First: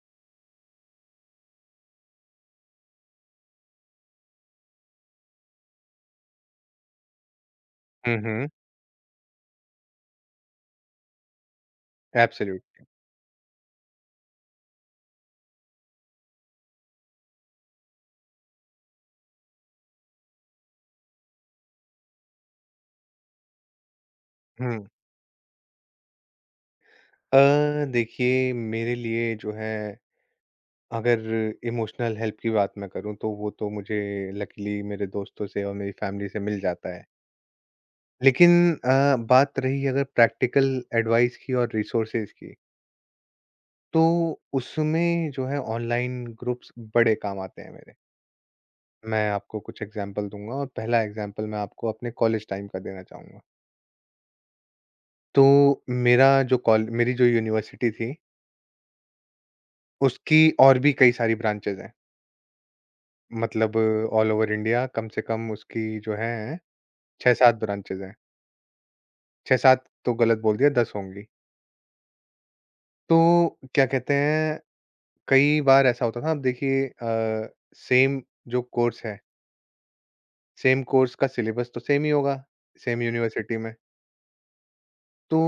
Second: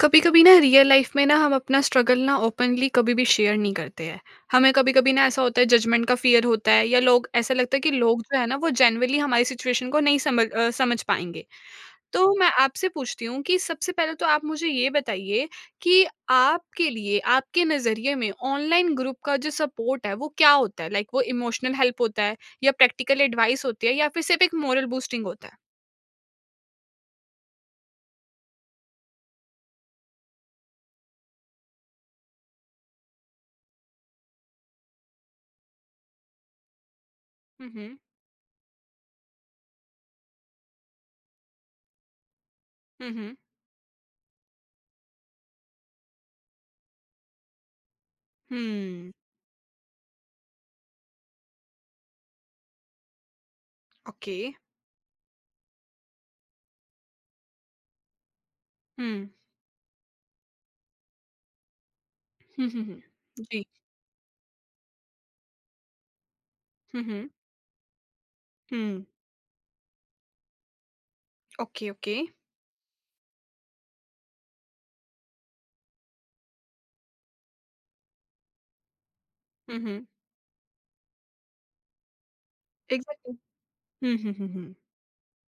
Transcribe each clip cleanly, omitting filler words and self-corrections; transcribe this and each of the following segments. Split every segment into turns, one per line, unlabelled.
कभी कभी ना रियल लाइफ में ना हम अपना स्ट्रगल ना ओपनली कभी भी शेयर नहीं करते हैं। हमें कभी कभी ना ऐसा होता है जजमेंट का फियर होता है या लोग ऐसा लगता है कि
हुँ,
लोग जो है
हुँ।
ना वो जेनरली हमारी सिचुएशन को नहीं समझ समझ पाएंगे। तो मैं
एब्सोल्यूट।
आपसे पूछती हूँ कि सबसे पहले तो आप मुझे ये बताइए कि आपके लिए आपके नज़रिए में ऑनलाइन ग्रुप का जो सपोर्ट है वो क्या होता है, लाइक वो इमोशनल हेल्प होता है या प्रैक्टिकल एडवाइस होती है या फिर सिर्फ एक
हुँ।
मोरल बूस्टिंग होता है।
देखिए मेरे लिए जो है, अगर इमोशनल हेल्प की बात मैं करूँ तो वो तो मुझे लकीली मेरे दोस्तों से और मेरी फैमिली से मिल जाता है।
हम्म।
लेकिन बात रही अगर प्रैक्टिकल एडवाइस की और रिसोर्सेज़ की,
हम्म।
तो उसमें जो है, ऑनलाइन ग्रुप्स बड़े काम आते हैं मेरे।
हम्म।
मैं आपको कुछ एग्ज़ाम्पल दूँगा, और पहला एग्ज़ाम्पल मैं आपको अपने कॉलेज टाइम का देना चाहूँगा।
ओके।
तो मेरा जो कॉल मेरी जो यूनिवर्सिटी थी,
हम्म। okay,
उसकी और भी कई सारी ब्रांचेज़ हैं।
हुँ, हुँ, हुँ। जी।
मतलब ऑल ओवर इंडिया कम से कम उसकी जो है,
हुँ, हुँ।
6-7 ब्रांचेज़ हैं।
हुँ।
6-7 तो गलत बोल दिया, 10 होंगी।
Okay, okay.
तो क्या कहते हैं, कई बार ऐसा होता था। अब देखिए, सेम जो कोर्स है,
हुँ, हुँ।
सेम कोर्स का सिलेबस तो सेम ही होगा, सेम
एग्ज़ैक्टली।
यूनिवर्सिटी में।
हुँ, हुँ, हुँ, हुँ।
तो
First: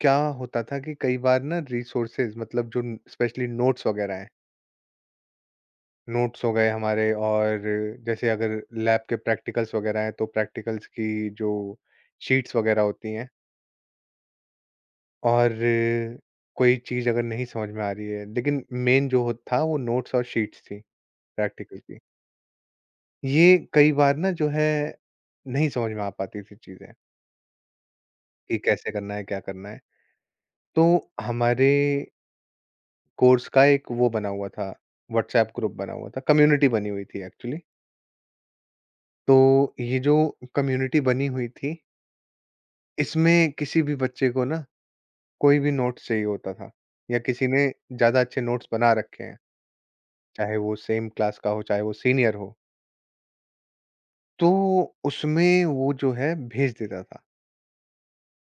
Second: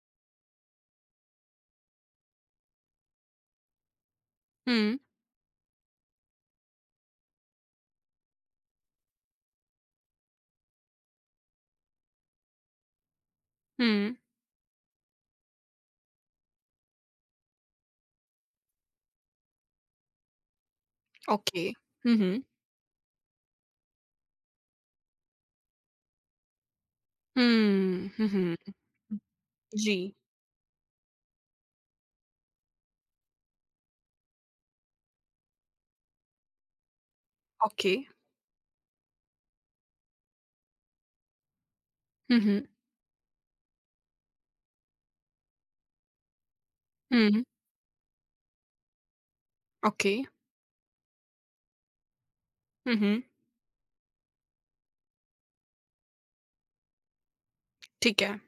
क्या होता था कि कई बार ना, रिसोर्सेज़ मतलब जो स्पेशली नोट्स वगैरह हैं,
हुँ,
नोट्स हो गए हमारे, और जैसे अगर लैब के प्रैक्टिकल्स वगैरह हैं, तो प्रैक्टिकल्स की जो शीट्स वगैरह होती हैं,
हुँ।
और कोई चीज़ अगर नहीं समझ में आ रही है, लेकिन मेन जो हो था वो नोट्स और शीट्स थी
ओके।
प्रैक्टिकल की।
हुँ, हुँ।
ये कई बार ना जो है, नहीं समझ में आ पाती थी चीज़ें
हुँ, हुँ, हुँ,
कि कैसे करना
हुँ।
है, क्या करना है।
जी।
तो हमारे कोर्स का एक वो बना हुआ था, व्हाट्सएप ग्रुप बना हुआ था, कम्युनिटी बनी हुई थी एक्चुअली।
ओके।
तो ये जो कम्युनिटी बनी हुई थी,
हुँ, हुँ।
इसमें किसी भी बच्चे को ना, कोई भी नोट्स चाहिए होता था, या
हुँ।
किसी ने ज़्यादा अच्छे नोट्स बना रखे हैं,
ओके।
चाहे वो सेम क्लास का हो, चाहे वो सीनियर हो।
हुँ, हुँ।
तो उसमें वो जो है, भेज देता था।
ठीक है।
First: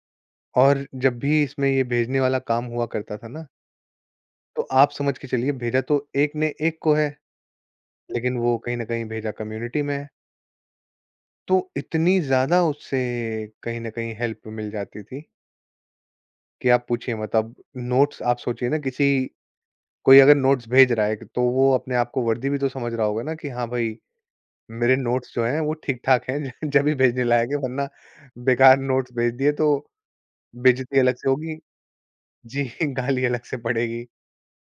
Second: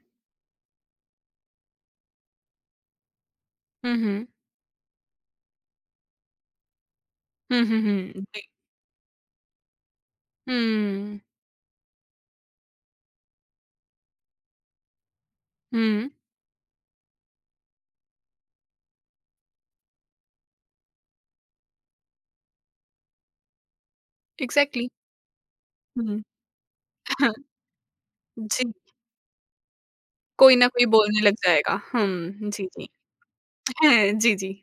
और जब भी इसमें ये भेजने वाला काम हुआ करता था ना,
हुँ, हुँ।
तो आप समझ के चलिए, भेजा तो एक ने एक को है,
हुँ, हुँ, हुँ।
लेकिन
जी।
वो कहीं न कहीं भेजा कम्युनिटी में है।
हुँ,
तो इतनी ज़्यादा उससे कहीं न कहीं हेल्प मिल जाती थी
हुँ।
कि आप पूछिए मत। अब नोट्स आप सोचिए ना, किसी कोई अगर नोट्स भेज रहा है तो वो अपने आप को वर्दी भी तो समझ रहा होगा ना कि हाँ भाई,
एग्ज़ैक्टली।
मेरे नोट्स जो हैं वो
हुँ।
ठीक-ठाक हैं ज जभी भेजने
हाँ,
लायक है, वरना
जी।
बेकार नोट्स भेज दिए तो
कोई ना कोई
बेइज़्ज़ती अलग
बोलने
से
लग
होगी।
जाएगा। हुँ,
जी,
जी, जी।
गाली अलग से पड़ेगी।
हैं, जी, जी।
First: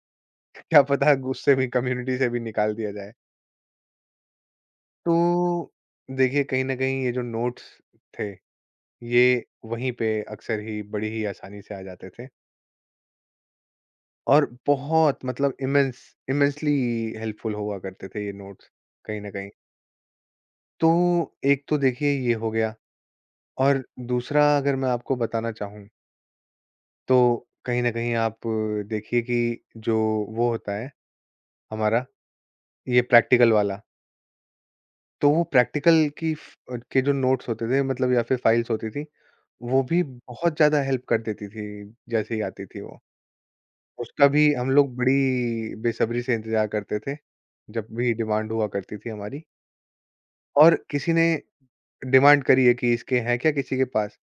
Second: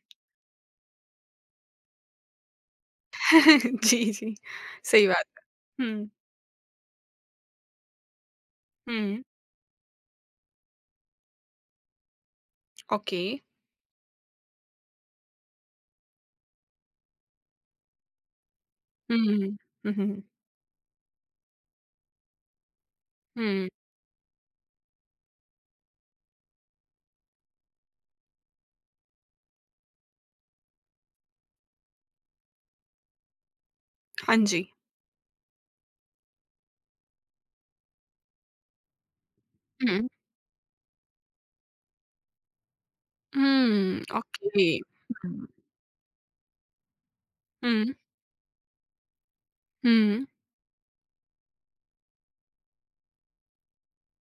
क्या पता उससे भी, कम्युनिटी से भी निकाल दिया जाए।
जी, जी। सही बात।
तो
हुँ,
देखिए, कहीं न कहीं ये जो नोट्स थे,
हुँ।
ये वहीं पे अक्सर ही बड़ी ही आसानी से आ जाते थे,
ओके।
और बहुत मतलब इमेंसली हेल्पफुल हुआ करते थे ये नोट्स,
हुँ,
कहीं न
हुँ,
कहीं।
हुँ, हुँ, हुँ।
तो एक तो देखिए ये हो गया,
हुँ।
और दूसरा अगर मैं आपको बताना चाहूँ, तो कहीं न कहीं आप देखिए कि जो वो होता है हमारा, ये प्रैक्टिकल वाला।
हाँ जी।
तो वो प्रैक्टिकल की फ के जो नोट्स होते थे, मतलब या फिर फाइल्स होती थी, वो भी
हुँ।
बहुत ज़्यादा हेल्प कर देती थी, जैसे ही आती थी वो।
हुँ,
उसका भी
ओके।
हम लोग
हुँ।
बड़ी बेसब्री से इंतज़ार करते थे, जब
हुँ,
भी डिमांड हुआ करती थी हमारी।
हुँ,
और किसी ने डिमांड करी है कि इसके हैं क्या किसी के पास?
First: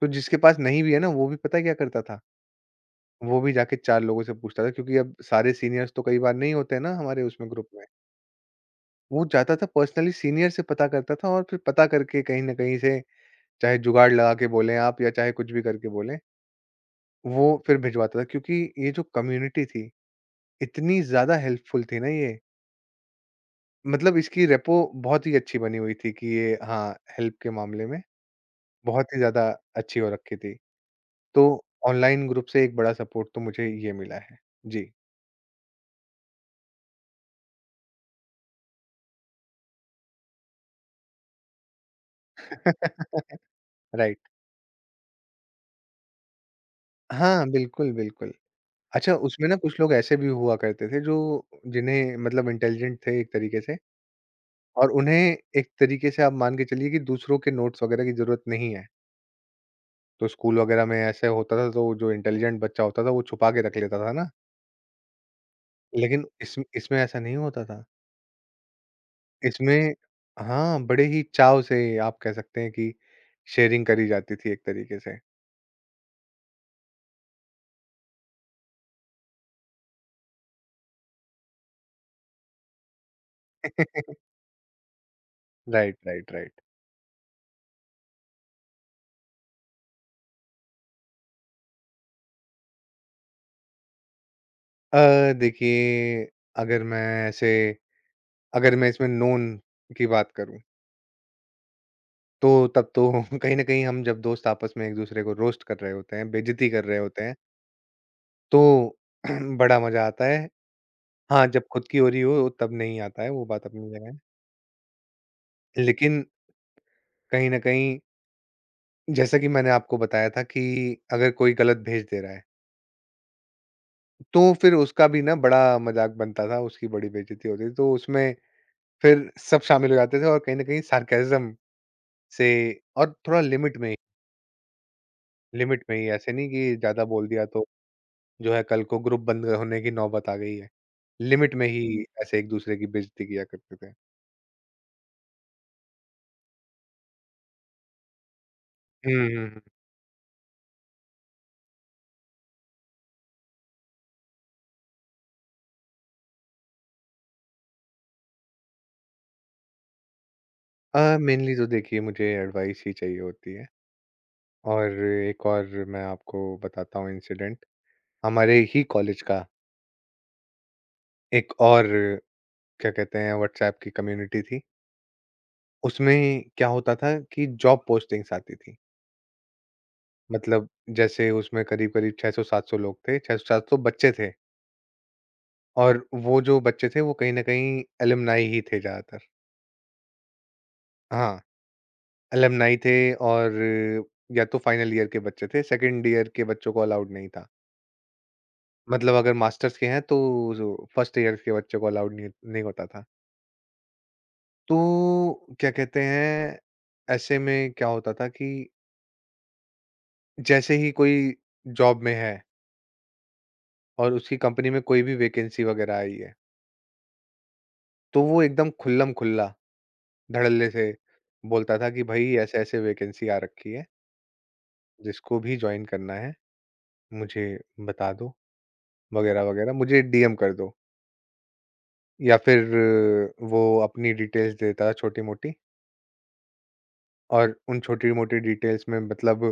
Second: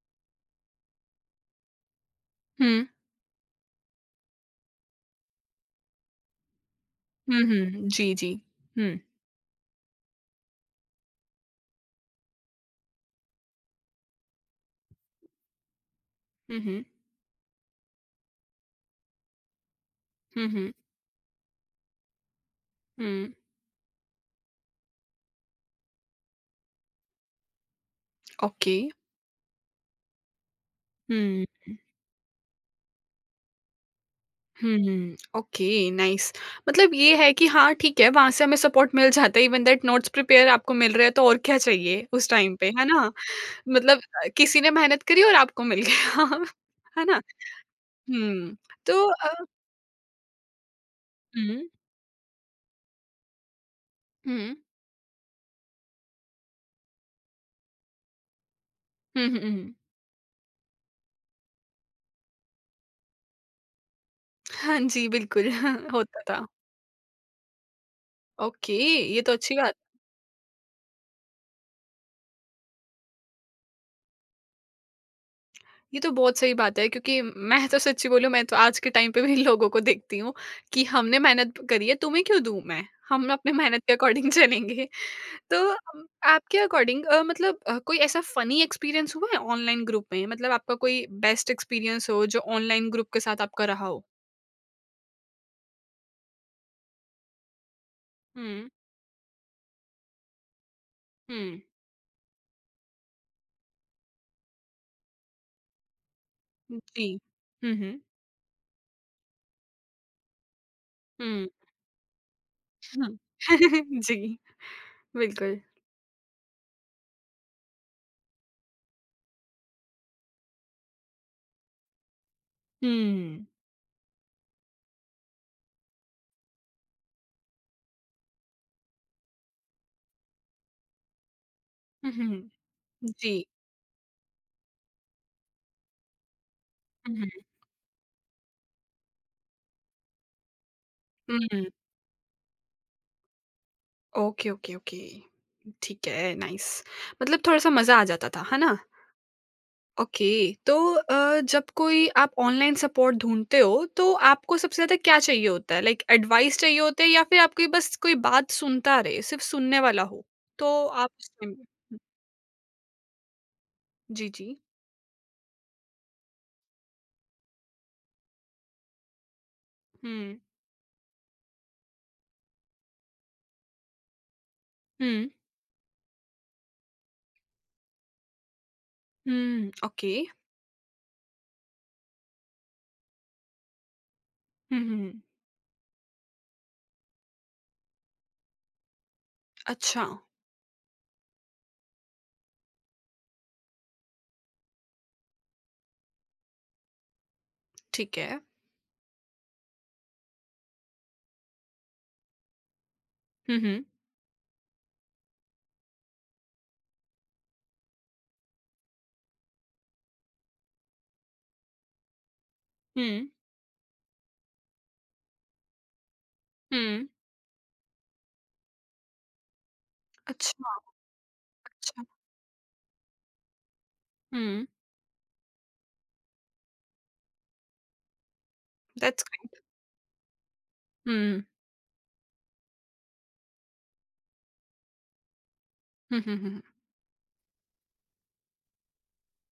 तो जिसके पास नहीं भी है ना, वो भी पता है क्या करता था?
हुँ,
वो भी जाके 4 लोगों से पूछता था, क्योंकि अब सारे सीनियर्स तो कई बार नहीं होते हैं ना हमारे
हुँ,
उसमें ग्रुप में।
हुँ। जी, जी। हुँ,
वो जाता था पर्सनली सीनियर से पता करता था, और फिर पता करके कहीं न कहीं से, चाहे जुगाड़ लगा के बोलें आप, या चाहे कुछ भी करके बोलें,
हुँ, हुँ,
वो फिर भिजवाता था, क्योंकि ये जो कम्युनिटी थी,
हुँ, हुँ,
इतनी ज़्यादा हेल्पफुल थी ना ये,
हुँ,
मतलब इसकी रेपो बहुत ही अच्छी बनी हुई थी कि ये, हाँ, हेल्प के मामले में
ओके।
बहुत ही ज़्यादा अच्छी हो रखी थी। तो
हुँ,
ऑनलाइन ग्रुप से एक बड़ा सपोर्ट तो मुझे ये मिला है।
हुँ,
जी।
हुँ, ओके, नाइस। मतलब ये है कि हाँ, ठीक है, वहाँ से हमें सपोर्ट मिल जाता है, इवन दैट नोट्स प्रिपेयर आपको मिल रहे हैं, तो और क्या चाहिए उस टाइम पे, है ना? मतलब
राइट।
किसी ने मेहनत करी और आपको मिल गया, है ना?
हाँ, बिल्कुल, बिल्कुल।
हुँ, तो
अच्छा, उसमें ना कुछ लोग ऐसे भी हुआ करते थे जो
हुँ,
जिन्हें मतलब इंटेलिजेंट थे एक तरीके से।
हुँ,
और उन्हें एक तरीके से आप मान के चलिए कि दूसरों के नोट्स वगैरह की ज़रूरत नहीं है।
हुँ, हुँ, हुँ।
तो स्कूल वगैरह में ऐसे होता था, तो जो इंटेलिजेंट बच्चा होता था वो छुपा के रख लेता था ना,
हाँ जी, बिल्कुल, होता
लेकिन
था।
इसमें ऐसा नहीं होता था।
ओके, ये तो अच्छी बात।
इसमें हाँ, बड़े ही चाव से आप कह सकते हैं कि शेयरिंग करी जाती थी एक तरीके से।
ये तो बहुत सही बात है क्योंकि मैं तो सच्ची बोलूँ, मैं तो आज के टाइम पे भी लोगों को देखती हूँ कि हमने मेहनत करी है, तुम्हें क्यों दूँ मैं? हम अपने मेहनत के अकॉर्डिंग चलेंगे। तो
राइट, राइट,
आपके
राइट।
अकॉर्डिंग मतलब कोई ऐसा फ़नी एक्सपीरियंस हुआ है ऑनलाइन ग्रुप में? मतलब आपका कोई बेस्ट एक्सपीरियंस हो जो ऑनलाइन ग्रुप के साथ आपका रहा हो?
देखिए, अगर मैं ऐसे
हुँ,
अगर मैं इसमें नोन की बात करूँ,
हुँ।
तो तब तो कहीं न कहीं हम जब दोस्त आपस में एक-दूसरे को रोस्ट कर रहे होते हैं, बेइज़्ज़ती कर रहे
जी।
होते हैं,
हुँ, हुँ।
तो बड़ा मज़ा आता है। हाँ,
हुँ,
जब खुद की हो रही हो तब नहीं
हुँ।
आता है, वो बात अपनी जगह है।
जी, बिल्कुल।
लेकिन कहीं न कहीं, जैसा कि मैंने आपको बताया था कि अगर कोई गलत भेज दे रहा है,
हुँ।
तो फिर उसका भी ना बड़ा मज़ाक बनता था, उसकी बड़ी बेइज़्ज़ती होती थी। तो उसमें फिर सब शामिल हो जाते थे, और कहीं न कहीं सार्केज़्म
हुँ, हुँ।
से, और थोड़ा
जी।
लिमिट में ही, लिमिट में ही, ऐसे नहीं कि ज़्यादा
हुँ,
बोल
हुँ।
दिया तो जो है, कल को ग्रुप बंद होने की नौबत आ गई है।
हुँ,
लिमिट
हुँ।
में ही ऐसे एक-दूसरे की बेइज़्ज़ती किया करते थे।
Okay, okay, okay. ठीक है, नाइस। मतलब थोड़ा-सा मज़ा आ जाता था, है ना?
हुँ, हुँ, हुँ।
ओके, तो जब कोई आप ऑनलाइन सपोर्ट ढूँढते हो, तो आपको सबसे ज़्यादा क्या चाहिए होता है? लाइक एडवाइस चाहिए होता है या फिर आपकी बस कोई बात सुनता रहे, सिर्फ़ सुनने वाला हो? तो आप उस
मेनली
टाइम।
तो
हुँ,
देखिए मुझे एडवाइस ही चाहिए होती है।
जी, जी।
और एक और मैं आपको बताता हूँ इंसिडेंट, हमारे ही कॉलेज का,
हुँ,
एक और क्या कहते हैं व्हाट्सएप की कम्युनिटी थी,
हुँ,
उसमें क्या होता था कि जॉब पोस्टिंग्स आती थी।
हुँ, ओके।
मतलब जैसे उसमें करीब करीब 600-700 लोग थे, 600-700 बच्चे थे,
हुँ, हुँ।
और वो जो बच्चे थे वो कहीं ना कहीं एलुमनाई ही थे ज़्यादातर।
अच्छा,
हाँ, एलुमनाई थे। और या तो फाइनल ईयर के बच्चे थे, सेकंड ईयर के बच्चों को अलाउड नहीं था।
ठीक है।
मतलब अगर मास्टर्स के हैं तो, जो फर्स्ट ईयर के बच्चों को अलाउड नहीं नहीं होता था।
हुँ, हुँ,
तो क्या कहते हैं, ऐसे में क्या होता था कि जैसे ही कोई जॉब में है,
हुँ,
और उसकी कंपनी में कोई भी वैकेंसी वगैरह आई है,
हुँ।
तो वो एकदम खुल्लम-खुल्ला, धड़ल्ले
अच्छा,
से बोलता था कि
अच्छा।
भई ऐसे-ऐसे वैकेंसी आ रखी है,
हुँ,
जिसको भी जॉइन करना है मुझे बता दो
दैट्स ग्रेट।
वगैरह-वगैरह, मुझे डीएम कर दो।
हुँ,
या फिर वो अपनी डिटेल्स देता था छोटी-मोटी।
हुँ, हुँ, हुँ, हुँ।
और उन छोटी-मोटी डिटेल्स में, मतलब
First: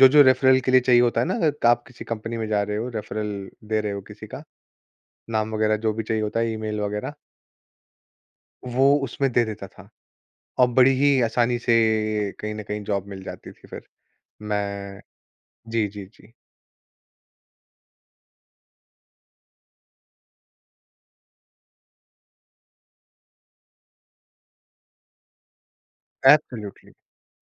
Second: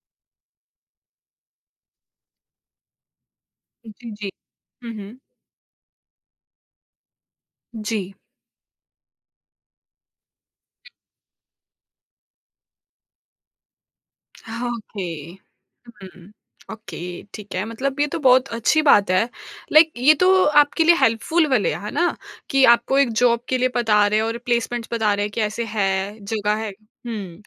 जो-जो रेफरल के लिए चाहिए होता है ना, अगर आप किसी कंपनी में जा रहे हो, रेफरल दे रहे हो
जी,
किसी
जी।
का,
हुँ, हुँ।
नाम वगैरह जो भी चाहिए होता है, ईमेल वगैरह,
जी।
वो उसमें दे देता था, और बड़ी ही आसानी से कहीं न कहीं जॉब मिल जाती थी फिर।
हाँ,
मैं
ओके।
जी, जी,
हुँ।
जी।
ओके, ठीक है, मतलब ये तो बहुत अच्छी बात है। लाइक ये तो आपके लिए हेल्पफुल वाले है ना? कि आपको एक जॉब के लिए बता रहे हैं और प्लेसमेंट्स बता रहे हैं कि ऐसे है, जगह है।
एब्सोल्युटली।
हुँ।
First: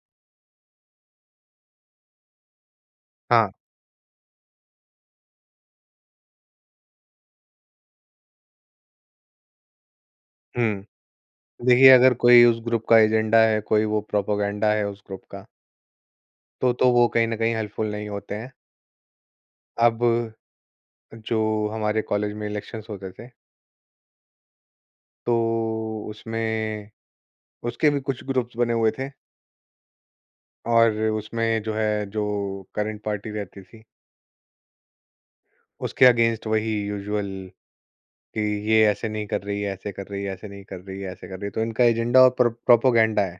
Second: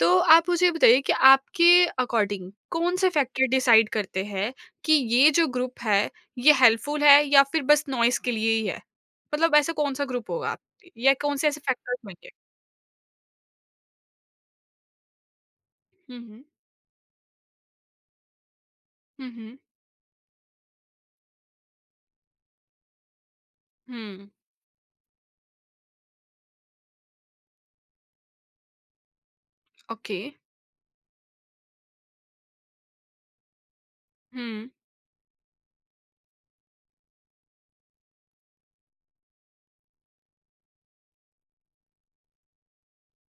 तो आप मुझे बताइए कि आपके अकॉर्डिंग कौन-से फैक्टर
हाँ।
डिसाइड करते हैं कि ये जो ग्रुप है, ये हेल्पफुल है या फिर बस नॉइज़ के लिए ही है? मतलब ऐसा कौन-सा ग्रुप होगा आप,
हुँ।
या कौन-से ऐसे
देखिए,
फैक्टर्स
अगर
होंगे?
कोई उस ग्रुप का एजेंडा है, कोई वो प्रोपेगेंडा है उस ग्रुप का,
हुँ, हुँ।
तो वो कहीं न कहीं हेल्पफुल नहीं होते हैं।
हुँ, हुँ।
अब जो हमारे कॉलेज में इलेक्शंस होते थे,
हुँ,
तो उसमें उसके भी कुछ ग्रुप्स बने हुए थे,
ओके।
और उसमें जो है, जो करंट पार्टी रहती थी
हुँ।
उसके अगेंस्ट वही यूजुअल कि ये ऐसे नहीं कर रही है, ऐसे कर रही है, ऐसे नहीं कर रही है, ऐसे कर रही है, तो इनका एजेंडा और प्रोपोगेंडा है,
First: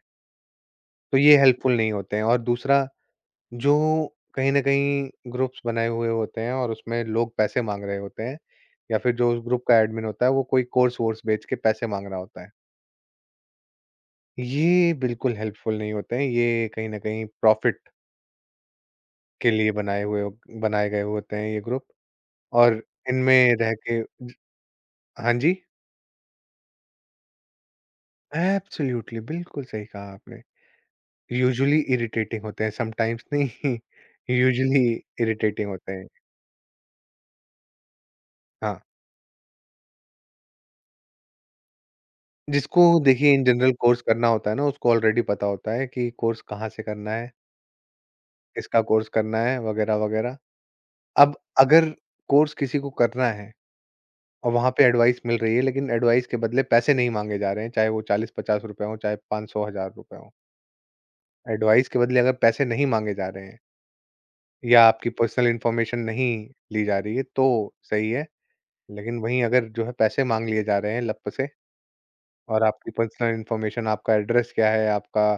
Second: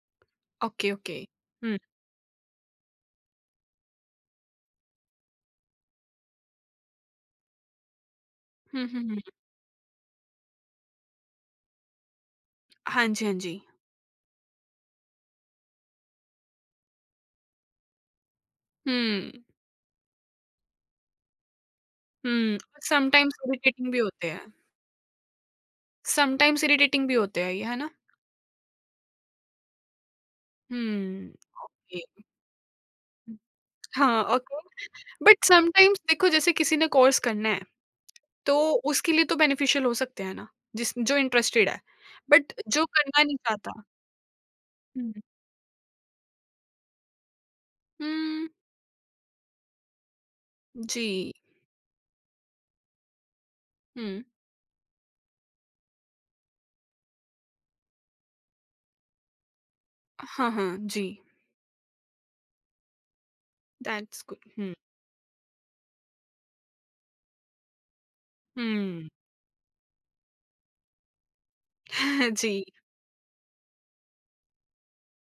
ओके, ओके।
तो ये हेल्पफुल
हुँ।
नहीं होते हैं। और दूसरा, जो कहीं ना कहीं ग्रुप्स बनाए हुए होते हैं और उसमें लोग पैसे मांग रहे होते हैं,
हुँ,
या
हुँ,
फिर
हुँ।
जो उस ग्रुप का एडमिन होता है वो कोई कोर्स वोर्स बेच के पैसे मांग रहा होता है,
हाँ जी, हाँ जी।
ये बिल्कुल हेल्पफुल नहीं होते हैं। ये कहीं ना कहीं प्रॉफिट
हुँ,
के लिए बनाए हुए, बनाए गए होते हैं ये ग्रुप,
हुँ।
और
समटाइम्स
इनमें रह
इरिटेटिंग भी
के
होते
ज
हैं।
हाँ जी।
समटाइम्स इरिटेटिंग भी होते हैं ये, है ना?
एब्सोल्यूटली, बिल्कुल सही कहा आपने।
हुँ,
यूजुअली
ओके।
इरिटेटिंग होते हैं, समटाइम्स नहीं,
हाँ, ओके।
यूजुअली
बट
इरिटेटिंग होते
समटाइम्स
हैं।
देखो, जैसे किसी ने कोर्स करना है, तो
हाँ,
उसके लिए तो बेनिफिशियल हो सकते हैं ना, जिस जो इंटरेस्टेड है। बट
जिसको
जो करना
देखिए
नहीं
इन जनरल
चाहता।
कोर्स करना होता है ना, उसको
हुँ,
ऑलरेडी पता होता है कि कोर्स कहाँ से करना है,
हुँ,
किसका कोर्स करना है वगैरह, वगैरह।
जी,
अब अगर कोर्स किसी को करना है,
हुँ।
और वहाँ पे एडवाइस मिल रही है, लेकिन एडवाइस के बदले पैसे नहीं माँगे जा रहे हैं, चाहे वो ₹40-50 हों, चाहे ₹500, ₹1000 हों।
हाँ, हाँ, जी।
एडवाइस के बदले अगर पैसे नहीं माँगे जा रहे हैं,
दैट्स गुड। हुँ,
या आपकी पर्सनल इन्फॉर्मेशन नहीं ली जा रही है, तो सही है।
हुँ।
लेकिन वहीं अगर जो है, पैसे माँग लिए जा रहे हैं लप से,
जी,
और आपकी पर्सनल इन्फॉर्मेशन, आपका एड्रेस क्या है, आपका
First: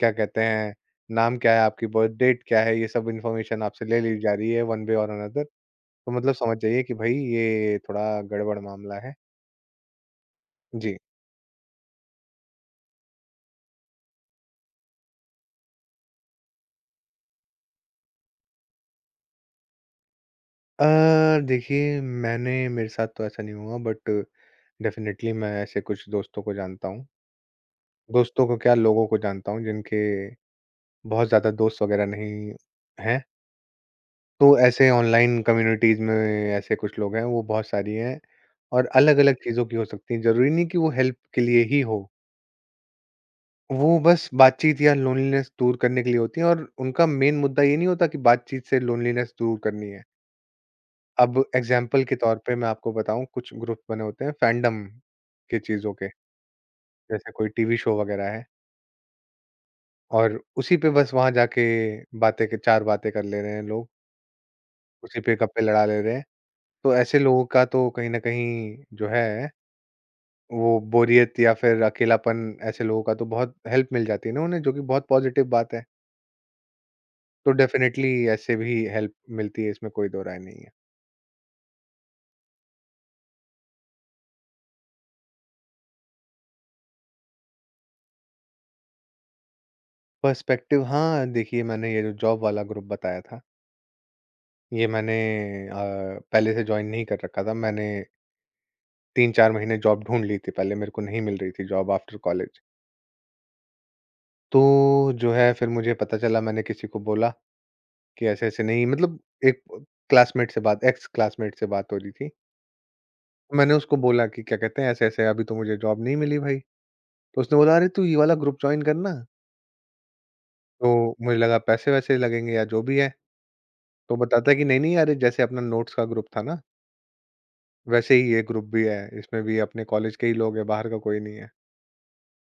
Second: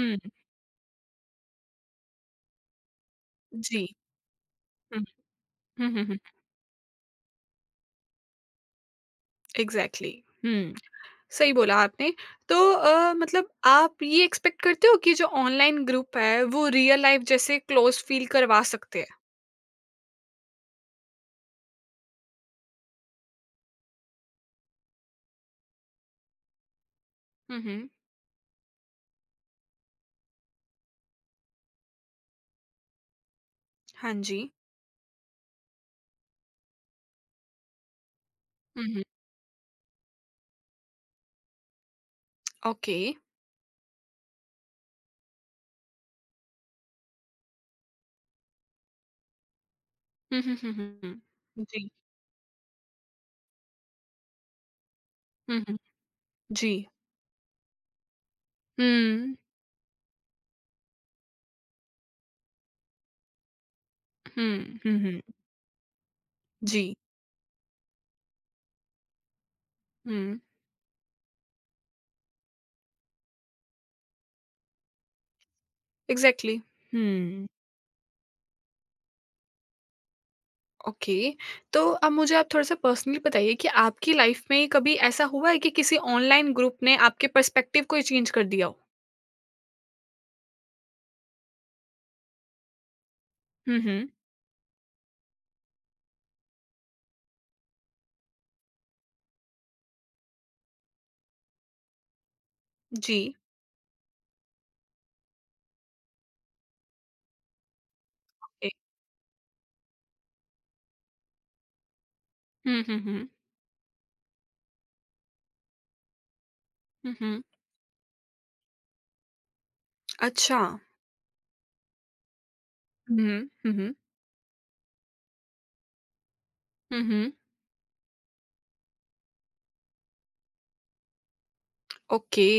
क्या कहते हैं, नाम क्या है, आपकी बर्थ डेट क्या है, ये सब इन्फॉर्मेशन आपसे
जी।
ले ली जा रही है वन वे
हुँ,
और अनदर,
हुँ, हुँ,
तो
हुँ।
मतलब समझ जाइए कि भई ये थोड़ा गड़बड़ मामला है।
एग्जैक्टली। हुँ,
जी।
सही बोला आपने। तो मतलब आप ये एक्सपेक्ट करते हो कि जो ऑनलाइन ग्रुप है वो रियल लाइफ जैसे क्लोज़ फ़ील करवा सकते हैं?
अ, देखिए मैंने मेरे साथ तो ऐसा नहीं हुआ, बट डेफ़िनेटली मैं ऐसे कुछ दोस्तों को जानता हूँ।
हुँ, हुँ।
दोस्तों को क्या लोगों को जानता हूँ जिनके बहुत ज़्यादा दोस्त वग़ैरह नहीं हैं।
हाँ जी।
तो ऐसे ऑनलाइन कम्युनिटीज़ में ऐसे कुछ लोग हैं, वो बहुत सारी हैं
हुँ,
और
हुँ।
अलग-अलग चीज़ों की हो सकती हैं। ज़रूरी नहीं कि वो हेल्प के लिए ही हो।
ओके।
वो बस बातचीत या लोनलीनेस दूर करने के लिए होती हैं, और उनका मेन मुद्दा ये नहीं होता कि बातचीत से लोनलीनेस दूर करनी है।
हुँ, हुँ, हुँ, हुँ, हुँ।
अब
जी।
एग्ज़ाम्पल के तौर पे मैं आपको बताऊँ, कुछ ग्रुप बने होते हैं फैंडम के
हुँ, हुँ।
चीज़ों के,
जी।
जैसे कोई टीवी शो वग़ैरह है।
हुँ,
और उसी पे बस वहाँ जाके बातें क 4 बातें कर ले रहे हैं लोग,
हुँ, हुँ,
उसी
हुँ।
पे गप्पे लड़ा ले रहे हैं।
जी।
तो ऐसे लोगों का तो कहीं न कहीं जो है,
हुँ,
वो बोरियत या फिर अकेलापन, ऐसे लोगों का तो बहुत हेल्प मिल जाती है ना उन्हें, जो कि बहुत पॉज़िटिव बात है।
एग्जैक्टली। हुँ,
तो डेफ़िनेटली ऐसे भी हेल्प मिलती है, इसमें कोई दो राय नहीं है।
ओके। तो अब मुझे आप थोड़ा-सा पर्सनली बताइए कि आपकी लाइफ में कभी ऐसा हुआ है कि किसी ऑनलाइन ग्रुप ने आपके पर्सपेक्टिव को ही चेंज कर दिया हो?
पर्सपेक्टिव, हाँ, देखिए मैंने ये जो जॉब वाला ग्रुप बताया था,
हुँ, हुँ।
ये मैंने अ, पहले से जॉइन नहीं कर रखा था। मैंने 3-4 महीने जॉब ढूँढ ली थी पहले, मेरे को नहीं मिल रही थी जॉब आफ्टर कॉलेज।
जी।
तो जो है, फिर मुझे पता चला, मैंने किसी को बोला कि ऐसे-ऐसे नहीं मतलब, एक क्लासमेट से बात एक्स क्लासमेट से बात हो रही थी।
हुँ, हुँ, हुँ।
मैंने उसको बोला कि क्या कहते हैं ऐसे-ऐसे, अभी तो मुझे जॉब नहीं मिली भाई।
हुँ,
तो
हुँ।
उसने बोला, अरे तू ये वाला ग्रुप जॉइन करना।
अच्छा।
तो मुझे लगा पैसे-वैसे लगेंगे या जो भी है।
हुँ, हुँ, हुँ।
तो बताता है कि नहीं-नहीं, अरे जैसे अपना नोट्स का ग्रुप था ना,
हुँ, हुँ।
वैसे ही ये ग्रुप भी है। इसमें भी अपने कॉलेज के ही लोग हैं, बाहर का कोई नहीं है।
ओके।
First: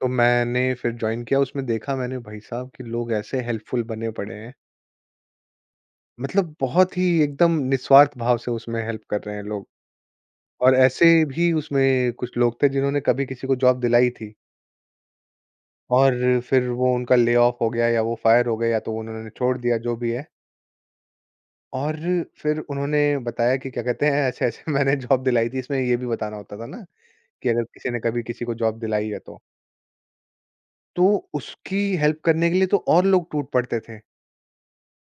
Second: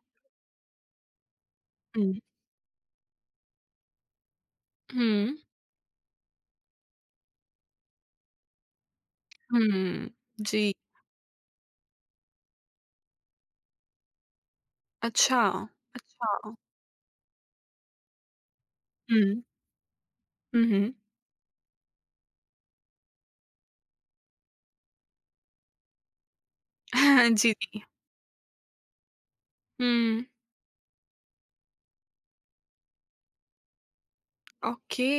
तो मैंने फिर जॉइन किया, उसमें देखा
हुँ,
मैंने भाई साहब, कि लोग ऐसे हेल्पफुल बने पड़े हैं।
हुँ,
मतलब बहुत ही एकदम निस्वार्थ भाव से उसमें हेल्प कर रहे हैं लोग।
हुँ। जी।
और ऐसे भी उसमें कुछ लोग थे जिन्होंने कभी किसी को जॉब दिलाई थी,
अच्छा, अच्छा।
और फिर वो उनका ले ऑफ हो गया या वो फायर हो गए या तो उन्होंने
हुँ,
छोड़ दिया, जो भी है।
हुँ, हुँ।
और फिर उन्होंने बताया कि क्या कहते हैं ऐसे-ऐसे मैंने जॉब दिलाई थी, इसमें ये भी बताना होता था ना कि
जी,
अगर
जी।
किसी ने कभी किसी को जॉब दिलाई है तो।
हुँ,
तो उसकी हेल्प करने के लिए तो और लोग टूट पड़ते थे।
ओके।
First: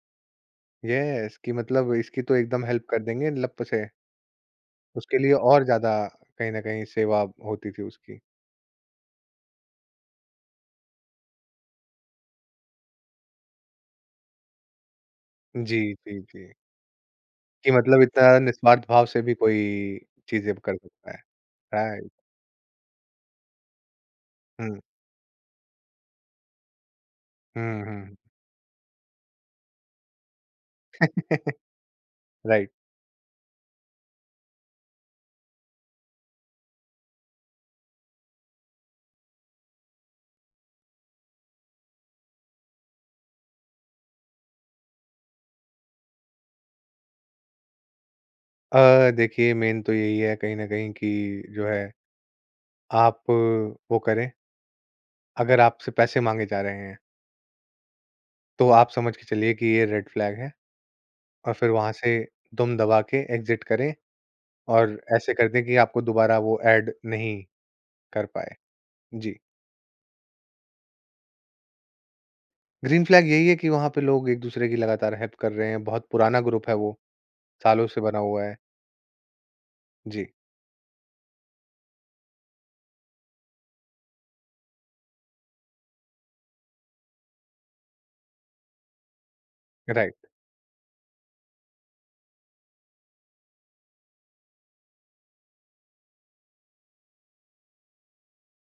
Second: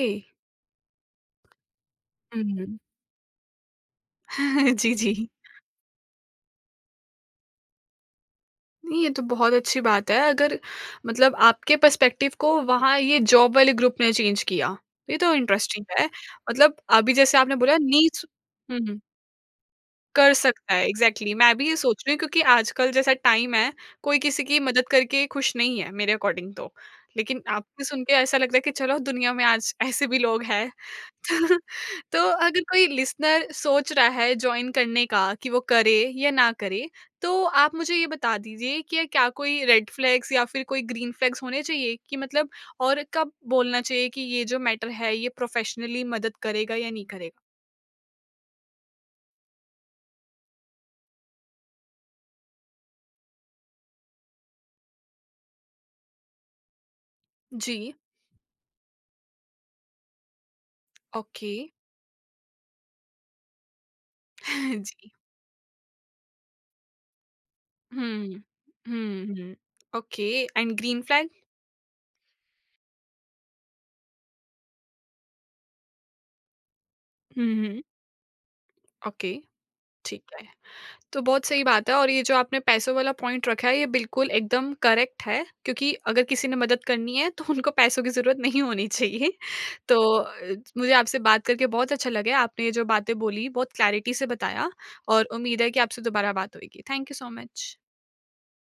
येस, कि मतलब इसकी तो एकदम
हुँ।
हेल्प कर देंगे लप से।
जी, जी।
उसके लिए और ज़्यादा कहीं न कहीं सेवा होती थी उसकी।
नहीं, ये तो बहुत अच्छी बात है, अगर मतलब आपके पर्सपेक्टिव को वहाँ ये जॉब वाले ग्रुप ने चेंज किया। ये तो इंटरेस्टिंग
जी,
है।
जी, जी।
मतलब अभी जैसे आपने
कि
बोला
मतलब
नीड्स।
इतना
हुँ,
निस्वार्थ
हुँ।
भाव से भी कोई
कर
चीज़ें
सकता
कर
है,
सकता है।
एग्ज़ैक्टली मैं भी ये सोच
राइट।
रही हूँ क्योंकि आजकल जैसा टाइम है, कोई किसी की
हुँ।
मदद करके खुश नहीं है मेरे अकॉर्डिंग तो। लेकिन
हुँ,
आपसे सुन के
हुँ।
ऐसा लगता है कि चलो दुनिया में आज ऐसे भी लोग हैं। तो अगर
राइट।
कोई लिसनर सोच रहा है जॉइन करने का कि वो करे या ना करे, तो आप मुझे ये बता दीजिए कि क्या कोई रेड फ्लैग्स या फिर कोई ग्रीन फ्लैग्स होने चाहिए, कि मतलब और कब बोलना चाहिए कि ये जो मैटर है ये प्रोफ़ेशनली मदद करेगा या नहीं करेगा?
देखिए मेन तो यही है कहीं न कहीं कि जो है आप वो करें, अगर आपसे पैसे माँगे जा रहे हैं,
जी,
तो आप समझ के चलिए कि ये रेड फ्लैग है,
ओके।
और फिर वहाँ से दम दबा के एग्ज़िट करें और
जी।
ऐसे कर दें कि आपको दोबारा वो ऐड नहीं कर
हुँ।
पाएँ।
हुँ,
जी।
हुँ। Okay, and green flag?
Green flag यही है कि वहाँ पे लोग एक-दूसरे की लगातार हेल्प कर रहे हैं, बहुत पुराना ग्रुप है वो,
हुँ, हुँ।
सालों से बना हुआ है।
ओके, ठीक
जी,
है। तो बहुत सही बात है, और ये जो आपने पैसों वाला पॉइंट रखा है, ये बिल्कुल एकदम करेक्ट है क्योंकि अगर किसी ने मदद करनी है तो उनको पैसों की ज़रूरत नहीं होनी चाहिए। तो
राइट।
मुझे आपसे बात करके बहुत अच्छा लगा। आपने ये जो बातें बोली, बहुत क्लैरिटी से बताया, और उम्मीद है कि आपसे दोबारा बात होएगी। Thank you so much.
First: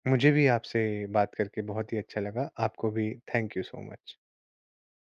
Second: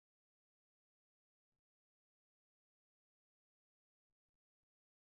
मुझे भी आपसे बात करके बहुत ही अच्छा लगा, आपको भी थैंक यू सो मच।